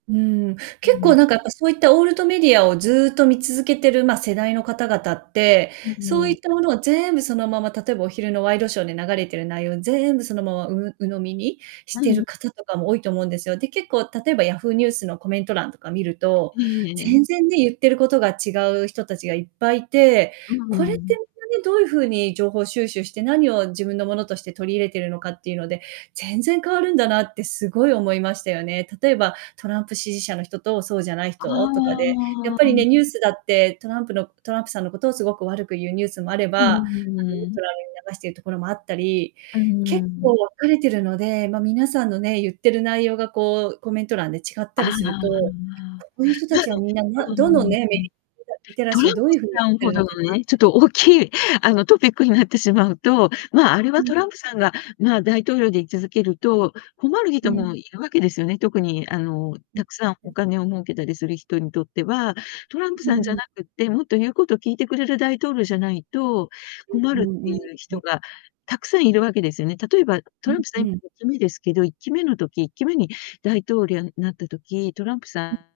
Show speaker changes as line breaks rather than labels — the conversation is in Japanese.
うーん、
う
結構
ん。
なんかやっぱ、そういったオールドメディアをずっと見続けてる、ま、世代の方々って、
うん
そう
う
い
ん。
ったものをぜーんぶそのまま例えば、お昼のワイドショーで流れてる内容を全部そのままう鵜呑みにし
う
てる
ん。
方とかも多いと思うんですよ。で、結構例えば Yahoo! ニュースのコメント欄とか見ると、
ええええ。
全然ね、言ってることが違う人たちがいっぱいて、
うう
これって
ん。
どういう風に情報を収集して、何を自分のものとして取り入れているのかっていうので、全然変わるんだなってすごい思いましたよね。例えば、トランプ支持者の人とそうじゃない
あ
人とかで、やっぱり
あ。
ね、ニュースだってトランプのトランプさんのことをすごく悪く言うニュースもあれ
う
ば、多分ニュー
ー
ト
ん。
ラルに流しているところもあったり、
うー
結構分
ん。
かれてるので、ま、皆さんのね、言ってる内容がこう、コメント欄で違った
ああ、
りすると、こういう人たちはみん なな
う
どん
ー
どん
ん。
ね、リテラ
ト
シ
ラ
ー
ン
をどう
プ
いう風に、
さ
っ
ん
て
ほ
るの
ど
かな
の
っ
ね、ちょっ
て。
と大きいあの、トピックになってしまうと、まあ、あれ
う
は
ん。
トランプさんが、まあ、大統領で居続けると、困る
う
人
ん。
もいるわけですよね、特にあの、
う
た
ん
くさん
う
お
ん。
金を儲けたりする人にとっては、トランプ
うう
さんじゃ
ん。
なくって、もっと言うこと聞いてくれる大統領じゃないと
う
困
う
る
ん
って
う
い
ん
う
う
人
ん。
がたくさんいるわけですよね。例えば、
う
トラ
ん
ンプさん
う
い
ん。
期目ですけど、1期目の時1期目に大統領になった時、トランプさ
うん。
ん